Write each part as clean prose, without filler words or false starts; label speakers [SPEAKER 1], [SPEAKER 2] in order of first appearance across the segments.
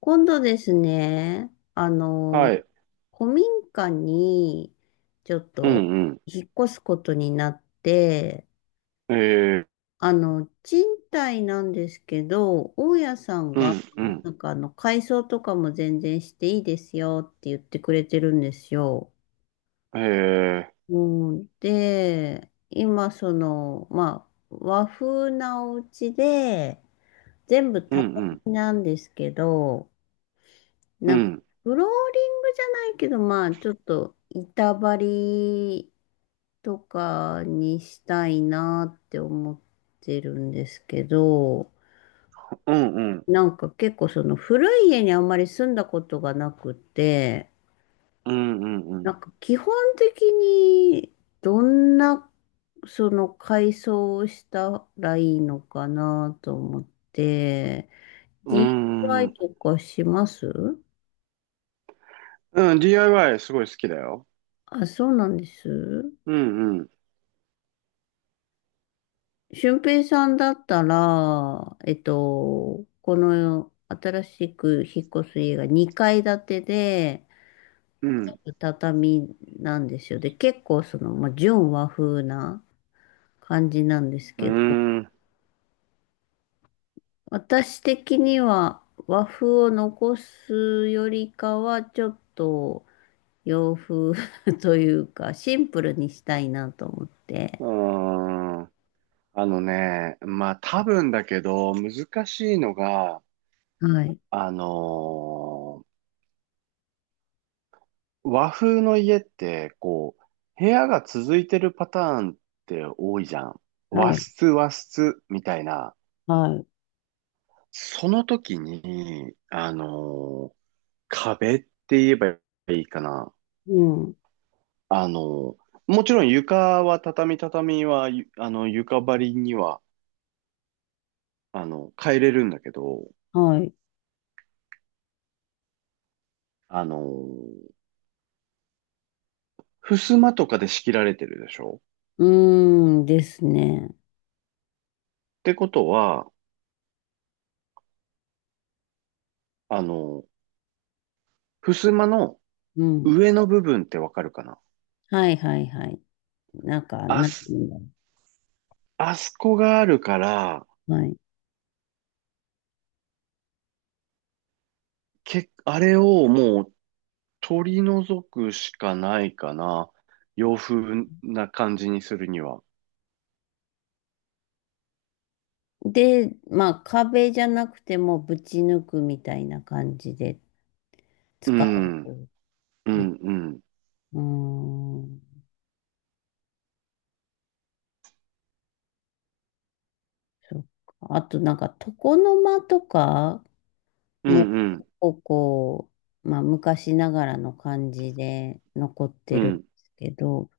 [SPEAKER 1] 今度ですね、
[SPEAKER 2] はい。
[SPEAKER 1] 古民家にちょっ
[SPEAKER 2] う
[SPEAKER 1] と
[SPEAKER 2] ん
[SPEAKER 1] 引っ越すことになって、
[SPEAKER 2] うん。
[SPEAKER 1] 賃貸なんですけど、大家さん
[SPEAKER 2] う
[SPEAKER 1] が、
[SPEAKER 2] んうん。
[SPEAKER 1] なんか改装とかも全然していいですよって言ってくれてるんですよ。
[SPEAKER 2] えー、
[SPEAKER 1] うん、で、今その、まあ、和風なお家で、全部
[SPEAKER 2] うん
[SPEAKER 1] 畳
[SPEAKER 2] うん。
[SPEAKER 1] なんですけど、
[SPEAKER 2] う
[SPEAKER 1] なんか、
[SPEAKER 2] ん。
[SPEAKER 1] フローリングじゃないけど、まあ、ちょっと、板張りとかにしたいなって思ってるんですけど、
[SPEAKER 2] うんうん。
[SPEAKER 1] なんか結構その古い家にあんまり住んだことがなくて、
[SPEAKER 2] うんうんう
[SPEAKER 1] な
[SPEAKER 2] ん。
[SPEAKER 1] んか基本的にどんなその改装をしたらいいのかなと思って、d
[SPEAKER 2] う
[SPEAKER 1] i イワイ
[SPEAKER 2] ん。
[SPEAKER 1] とかします。
[SPEAKER 2] うん、DIY すごい好きだよ。
[SPEAKER 1] あ、そうなんです。
[SPEAKER 2] うんうん。
[SPEAKER 1] 俊平さんだったら、この新しく引っ越す家が2階建てで、
[SPEAKER 2] うん。
[SPEAKER 1] 畳なんですよ。で、結構その、まあ、純和風な感じなんです
[SPEAKER 2] う
[SPEAKER 1] けど、
[SPEAKER 2] ーん。
[SPEAKER 1] 私的には和風を残すよりかは、ちょっと洋風 というか、シンプルにしたいなと思って。
[SPEAKER 2] うーん。まあ多分だけど、難しいのが、
[SPEAKER 1] はい。
[SPEAKER 2] あのー和風の家って、こう、部屋が続いてるパターンって多いじゃん。
[SPEAKER 1] は
[SPEAKER 2] 和
[SPEAKER 1] い。
[SPEAKER 2] 室、和室、みたいな。
[SPEAKER 1] はい。
[SPEAKER 2] その時に、壁って言えばいいかな。
[SPEAKER 1] うん。
[SPEAKER 2] あのーもちろん床は畳は、ゆあの、床張りには、あの、変えれるんだけど、
[SPEAKER 1] はい。
[SPEAKER 2] あのー襖とかで仕切られてるでしょ。
[SPEAKER 1] うーんですね。
[SPEAKER 2] ってことは、あのー襖の
[SPEAKER 1] うん。
[SPEAKER 2] 上の部分ってわかるかな。
[SPEAKER 1] はいはいはい。なんか、
[SPEAKER 2] あ
[SPEAKER 1] なんていう
[SPEAKER 2] す、
[SPEAKER 1] んだろ
[SPEAKER 2] あそこがあるから、
[SPEAKER 1] う。はい。
[SPEAKER 2] あれをもう取り除くしかないかな。洋風な感じにするには。
[SPEAKER 1] で、まあ、壁じゃなくてもぶち抜くみたいな感じで
[SPEAKER 2] う
[SPEAKER 1] 使
[SPEAKER 2] ん、
[SPEAKER 1] う
[SPEAKER 2] う
[SPEAKER 1] ね。
[SPEAKER 2] ん、うん、
[SPEAKER 1] うーん。そっか。あと、なんか、床の間とか
[SPEAKER 2] う
[SPEAKER 1] も、
[SPEAKER 2] ん、うん、
[SPEAKER 1] こう、まあ、昔ながらの感じで残って
[SPEAKER 2] う
[SPEAKER 1] るんで
[SPEAKER 2] ん。
[SPEAKER 1] すけど、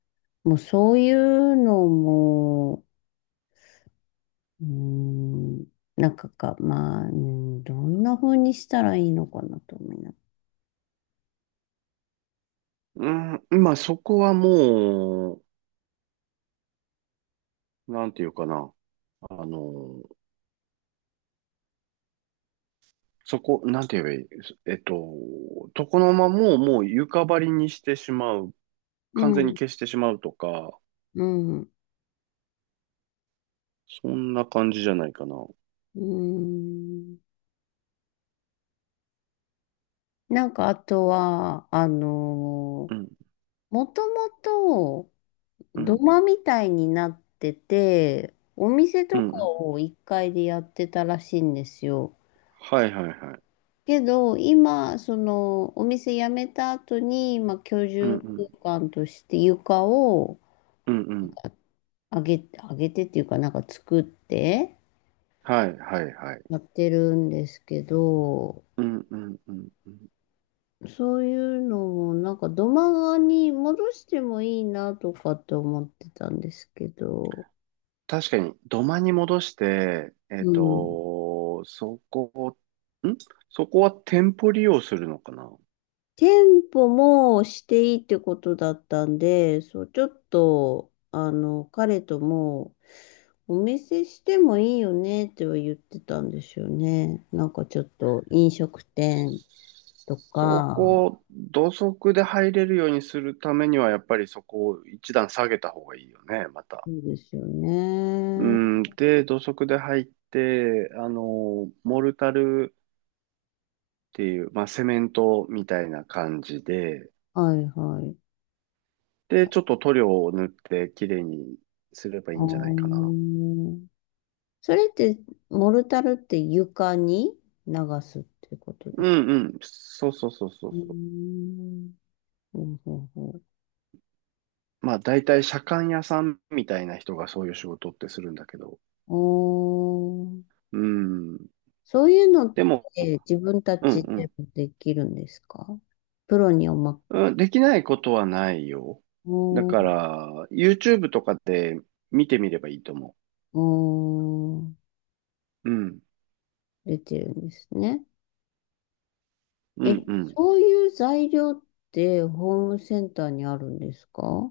[SPEAKER 1] もうそういうのも、うーん、なんか、まあ、うんどんな風にしたらいいのかなと思いなが
[SPEAKER 2] うん、まあそこはもう、なんていうかな。あの、そこ、なんて言えばいい、えっと、床の間ももう床張りにしてしまう。
[SPEAKER 1] ら。
[SPEAKER 2] 完
[SPEAKER 1] う
[SPEAKER 2] 全に
[SPEAKER 1] ん
[SPEAKER 2] 消してしまうとか、
[SPEAKER 1] うん。う
[SPEAKER 2] そんな感じじゃないかな。
[SPEAKER 1] ん。なんかあとは、
[SPEAKER 2] うん、
[SPEAKER 1] もともと
[SPEAKER 2] う
[SPEAKER 1] 土
[SPEAKER 2] ん、
[SPEAKER 1] 間みたいになってて、お店
[SPEAKER 2] う
[SPEAKER 1] と
[SPEAKER 2] ん、
[SPEAKER 1] か
[SPEAKER 2] うん。
[SPEAKER 1] を1階でやってたらしいんですよ。
[SPEAKER 2] はいはいはい。
[SPEAKER 1] けど、今、その、お店辞めた後に、まあ、居
[SPEAKER 2] う
[SPEAKER 1] 住
[SPEAKER 2] ん、うん、
[SPEAKER 1] 空間として床を
[SPEAKER 2] うん、うん。
[SPEAKER 1] 上げてっていうか、なんか作って
[SPEAKER 2] はいはいはい。
[SPEAKER 1] やってるんですけど、
[SPEAKER 2] うん、うん、うん。うん、
[SPEAKER 1] そういうのも、なんか土間に戻してもいいなとかって思ってたんですけど、
[SPEAKER 2] 確かに、土間に戻して、えっ
[SPEAKER 1] うん。
[SPEAKER 2] と、そこ、ん、そこは店舗利用するのかな。
[SPEAKER 1] 店舗もしていいってことだったんで、そう、ちょっと、彼とも、お店してもいいよねっては言ってたんですよね。なんかちょっと飲食店と
[SPEAKER 2] そこ
[SPEAKER 1] か、
[SPEAKER 2] を土足で入れるようにするためには、やっぱりそこを一段下げた方がいいよね、また。
[SPEAKER 1] そうですよ
[SPEAKER 2] う
[SPEAKER 1] ね。
[SPEAKER 2] ん、で、土足で入って、あの、モルタルっていう、まあ、セメントみたいな感じで、
[SPEAKER 1] はいはい。
[SPEAKER 2] で、ちょっと塗料を塗ってきれいにすればい
[SPEAKER 1] あ
[SPEAKER 2] いんじゃないかな。
[SPEAKER 1] ー、それって、モルタルって床に流すってこと
[SPEAKER 2] う
[SPEAKER 1] です。
[SPEAKER 2] んうん、そうそうそうそ
[SPEAKER 1] うー
[SPEAKER 2] う。
[SPEAKER 1] ん。ほうほうほ
[SPEAKER 2] まあ大体車官屋さんみたいな人がそういう仕事ってするんだけど。
[SPEAKER 1] う。おー。
[SPEAKER 2] うん。
[SPEAKER 1] そういうのっ
[SPEAKER 2] でも、
[SPEAKER 1] て自分た
[SPEAKER 2] う
[SPEAKER 1] ちで
[SPEAKER 2] ん
[SPEAKER 1] もできるんですか。プロにおま、
[SPEAKER 2] うん。うん、できないことはないよ。だ
[SPEAKER 1] お
[SPEAKER 2] か
[SPEAKER 1] ー、
[SPEAKER 2] ら、YouTube とかで見てみればいいと思
[SPEAKER 1] おー、
[SPEAKER 2] う。うん。
[SPEAKER 1] 出てるんですね。
[SPEAKER 2] う
[SPEAKER 1] え、
[SPEAKER 2] んうん。
[SPEAKER 1] そういう材料ってホームセンターにあるんですか。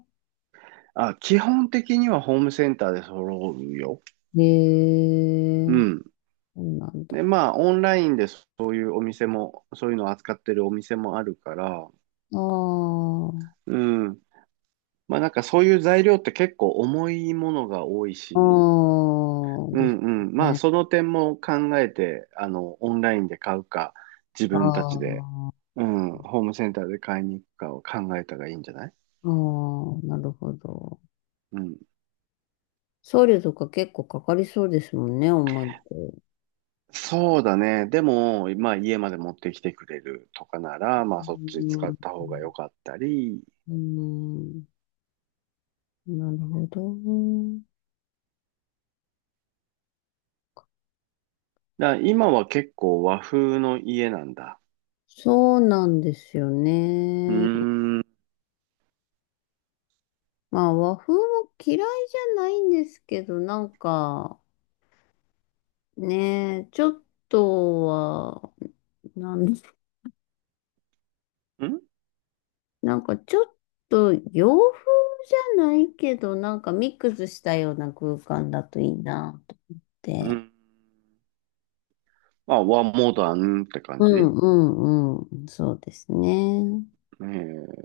[SPEAKER 2] あ、基本的にはホームセンターで揃うよ。
[SPEAKER 1] へえ
[SPEAKER 2] う
[SPEAKER 1] ー、
[SPEAKER 2] ん。
[SPEAKER 1] そうなんだ。
[SPEAKER 2] で、まあ、オンラインでそういうお店も、そういうのを扱ってるお店もあるから、
[SPEAKER 1] あ
[SPEAKER 2] うん。まあ、なんかそういう材料って結構重いものが多い
[SPEAKER 1] あ、
[SPEAKER 2] し、
[SPEAKER 1] ああ、
[SPEAKER 2] う
[SPEAKER 1] です
[SPEAKER 2] んうん。まあ、
[SPEAKER 1] ね。
[SPEAKER 2] その点も考えて、あの、オンラインで買うか、自
[SPEAKER 1] ああ、
[SPEAKER 2] 分たちで、
[SPEAKER 1] ああ、
[SPEAKER 2] うん、ホームセンターで買いに行くかを考えたらいいんじゃない。
[SPEAKER 1] なるほど。
[SPEAKER 2] うん。
[SPEAKER 1] 送料とか結構かかりそうですもんね、重いと。
[SPEAKER 2] そうだね。でも、まあ、家まで持ってきてくれるとかな
[SPEAKER 1] う
[SPEAKER 2] ら、まあ、そっち使っ
[SPEAKER 1] ん、
[SPEAKER 2] た方が良かったり。
[SPEAKER 1] うん、なるほど。
[SPEAKER 2] だから今は結構和風の家なんだ。
[SPEAKER 1] そうなんですよ
[SPEAKER 2] うー
[SPEAKER 1] ね。
[SPEAKER 2] ん。ん。
[SPEAKER 1] まあ、和風も嫌いじゃないんですけど、なんか、ね、ちょっとは、なん、なんかちょっと洋風じゃないけど、なんかミックスしたような空間だといいなと思っ
[SPEAKER 2] う
[SPEAKER 1] て。
[SPEAKER 2] ん。まあ、和モダンって感
[SPEAKER 1] う
[SPEAKER 2] じね。
[SPEAKER 1] んうんうん。そうですね。
[SPEAKER 2] え、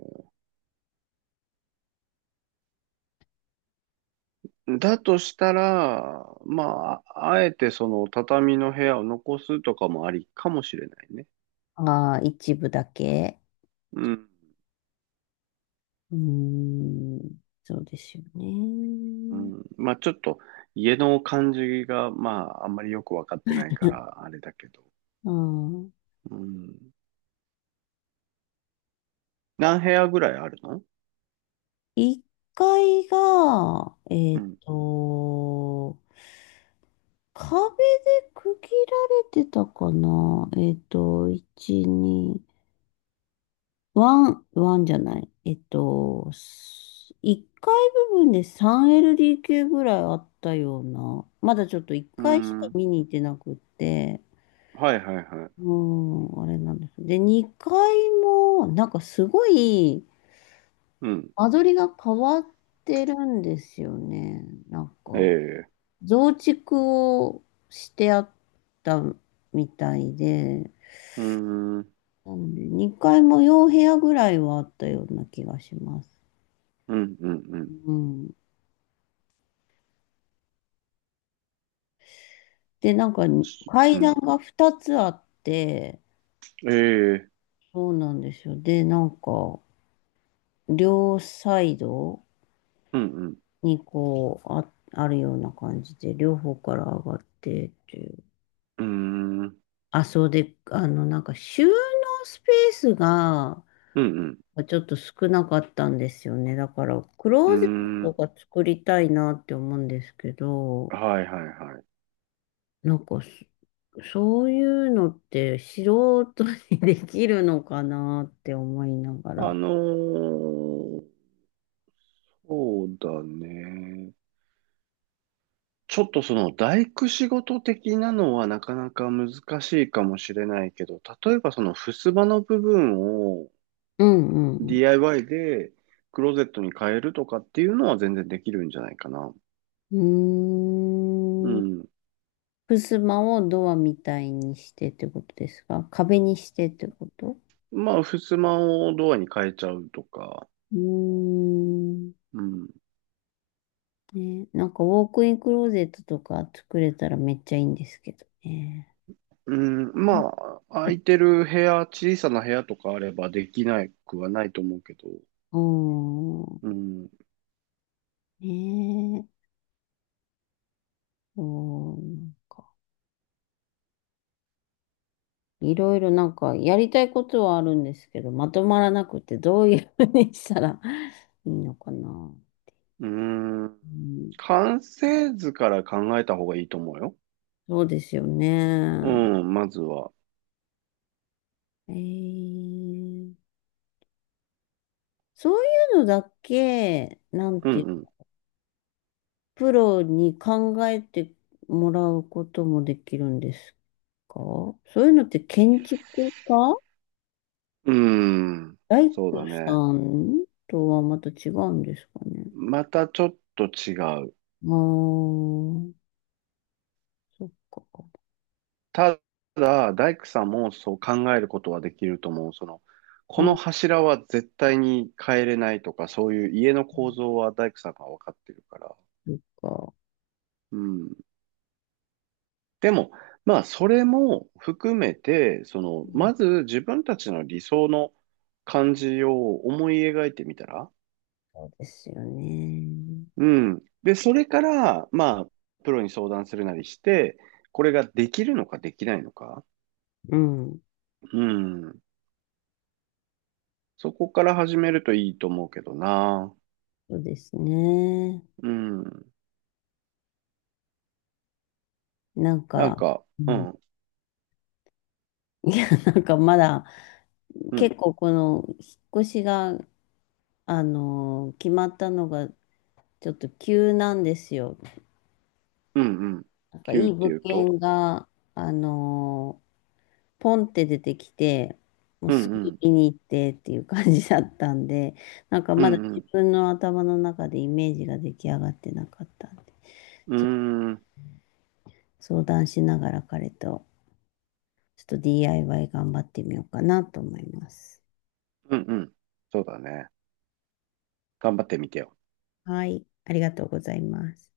[SPEAKER 2] だとしたら、まあ、あえてその畳の部屋を残すとかもありかもしれないね。
[SPEAKER 1] ああ、一部だけ。
[SPEAKER 2] うん。
[SPEAKER 1] うーん。そうですよ
[SPEAKER 2] う
[SPEAKER 1] ね。
[SPEAKER 2] ん、まあ、ちょっと家の感じが、まあ、あんまりよくわかってないか ら、あれだけど。
[SPEAKER 1] うん。
[SPEAKER 2] うん。何部屋ぐらいあるの。
[SPEAKER 1] 1階が、
[SPEAKER 2] うん。
[SPEAKER 1] 壁で区切られてたかな。1、2、ワン、ワンじゃない。1階部分で 3LDK ぐらいあったような。まだちょっと1
[SPEAKER 2] う
[SPEAKER 1] 階しか
[SPEAKER 2] ん。
[SPEAKER 1] 見に行ってなくって。
[SPEAKER 2] はいはいはい。
[SPEAKER 1] うん、あれなんです。で、2階も、なんかすごい、
[SPEAKER 2] うん。
[SPEAKER 1] 間取りが変わってるんですよね。なんか、
[SPEAKER 2] ええ。
[SPEAKER 1] 増築をしてあったみたいで、
[SPEAKER 2] うん。うん
[SPEAKER 1] なんで、2階も4部屋ぐらいはあったような気がします。
[SPEAKER 2] うんう
[SPEAKER 1] う
[SPEAKER 2] ん。
[SPEAKER 1] ん。で、なんか、
[SPEAKER 2] う
[SPEAKER 1] 階段
[SPEAKER 2] ん。
[SPEAKER 1] が2つあって、
[SPEAKER 2] ええ。
[SPEAKER 1] そうなんですよ。で、なんか、両サイド、
[SPEAKER 2] うんうん。
[SPEAKER 1] にこう、あ、あるような感じで、両方から上がってっていう。
[SPEAKER 2] うん。うん
[SPEAKER 1] あ、そうで、なんか収納スペースが
[SPEAKER 2] うん。
[SPEAKER 1] ちょっと少なかったんですよね。だから、ク
[SPEAKER 2] う
[SPEAKER 1] ローゼット
[SPEAKER 2] ん。
[SPEAKER 1] が作りたいなって思うんですけど、
[SPEAKER 2] はいはいはい。
[SPEAKER 1] なんかそういうのって素人にできるのかなって思いなが
[SPEAKER 2] あ
[SPEAKER 1] ら。
[SPEAKER 2] のーそうだね。ちょっとその大工仕事的なのはなかなか難しいかもしれないけど、例えばその襖の部分を
[SPEAKER 1] うんうん
[SPEAKER 2] DIY でクローゼットに変えるとかっていうのは全然できるんじゃないかな。
[SPEAKER 1] う
[SPEAKER 2] う
[SPEAKER 1] ん。うーん。
[SPEAKER 2] ん。
[SPEAKER 1] 襖をドアみたいにしてってことですか。壁にしてってこと。
[SPEAKER 2] まあ、襖をドアに変えちゃうとか。
[SPEAKER 1] うーん。
[SPEAKER 2] うん。
[SPEAKER 1] ね、なんかウォークインクローゼットとか作れたらめっちゃいいんですけどね。
[SPEAKER 2] うん、まあ、空いてる部屋、小さな部屋とかあればできなくはないと思うけど。
[SPEAKER 1] うーん。
[SPEAKER 2] うん。
[SPEAKER 1] ねえ。うん。いろいろなんかやりたいことはあるんですけど、まとまらなくてどういうふうにしたら いいのかな。
[SPEAKER 2] うーん。
[SPEAKER 1] うん、
[SPEAKER 2] 完成図から考えた方がいいと思うよ。
[SPEAKER 1] そうですよ
[SPEAKER 2] う
[SPEAKER 1] ね。
[SPEAKER 2] ん、まずは。
[SPEAKER 1] えーそういうのだけ、なん
[SPEAKER 2] う
[SPEAKER 1] て
[SPEAKER 2] ん
[SPEAKER 1] プロに考えてもらうこともできるんですか。そういうのって建築家、
[SPEAKER 2] うん。うーん。
[SPEAKER 1] 大
[SPEAKER 2] そうだ
[SPEAKER 1] 工さ
[SPEAKER 2] ね。
[SPEAKER 1] んとはまた違うんですかね。
[SPEAKER 2] またちょっと違う。
[SPEAKER 1] ああー、そっか。
[SPEAKER 2] ただ、大工さんもそう考えることはできると思う。その、
[SPEAKER 1] う
[SPEAKER 2] この
[SPEAKER 1] ん、
[SPEAKER 2] 柱は絶対に変えれないとか、そういう家の構造は大工さんが分かってるから。
[SPEAKER 1] そっか。
[SPEAKER 2] うん。でも、まあ、それも含めて、そ
[SPEAKER 1] う
[SPEAKER 2] の、
[SPEAKER 1] ん、
[SPEAKER 2] まず自分たちの理想の感じを思い描いてみたら。
[SPEAKER 1] そうですよね。
[SPEAKER 2] うん。で、それから、まあ、プロに相談するなりして、これができるのかできないのか。
[SPEAKER 1] うん。
[SPEAKER 2] うん。そこから始めるといいと思うけどな。
[SPEAKER 1] そうですね。
[SPEAKER 2] うん。
[SPEAKER 1] なん
[SPEAKER 2] なん
[SPEAKER 1] か、
[SPEAKER 2] か、
[SPEAKER 1] う
[SPEAKER 2] う
[SPEAKER 1] ん。
[SPEAKER 2] ん、
[SPEAKER 1] いや、なんかまだ、
[SPEAKER 2] うん、
[SPEAKER 1] 結構この、引っ越しが、決まったのが、ちょっと急なんですよ。
[SPEAKER 2] うん、うん。
[SPEAKER 1] なんかい
[SPEAKER 2] 急っ
[SPEAKER 1] い
[SPEAKER 2] て
[SPEAKER 1] 物
[SPEAKER 2] 言うと、
[SPEAKER 1] 件が、あのーポンって出てきて、もう
[SPEAKER 2] う
[SPEAKER 1] す
[SPEAKER 2] ん、
[SPEAKER 1] ぐ
[SPEAKER 2] うん、
[SPEAKER 1] 見に行ってっていう感じだったんで、なんか
[SPEAKER 2] う
[SPEAKER 1] まだ
[SPEAKER 2] ん、う
[SPEAKER 1] 自
[SPEAKER 2] ん、
[SPEAKER 1] 分の頭の中でイメージが出来上がってなかったんで、
[SPEAKER 2] うー
[SPEAKER 1] ちょっと
[SPEAKER 2] ん、
[SPEAKER 1] 相談しながら彼と、ちょっと DIY 頑張ってみようかなと思います。
[SPEAKER 2] うん、うん。そうだね。頑張ってみてよ。
[SPEAKER 1] はい、ありがとうございます。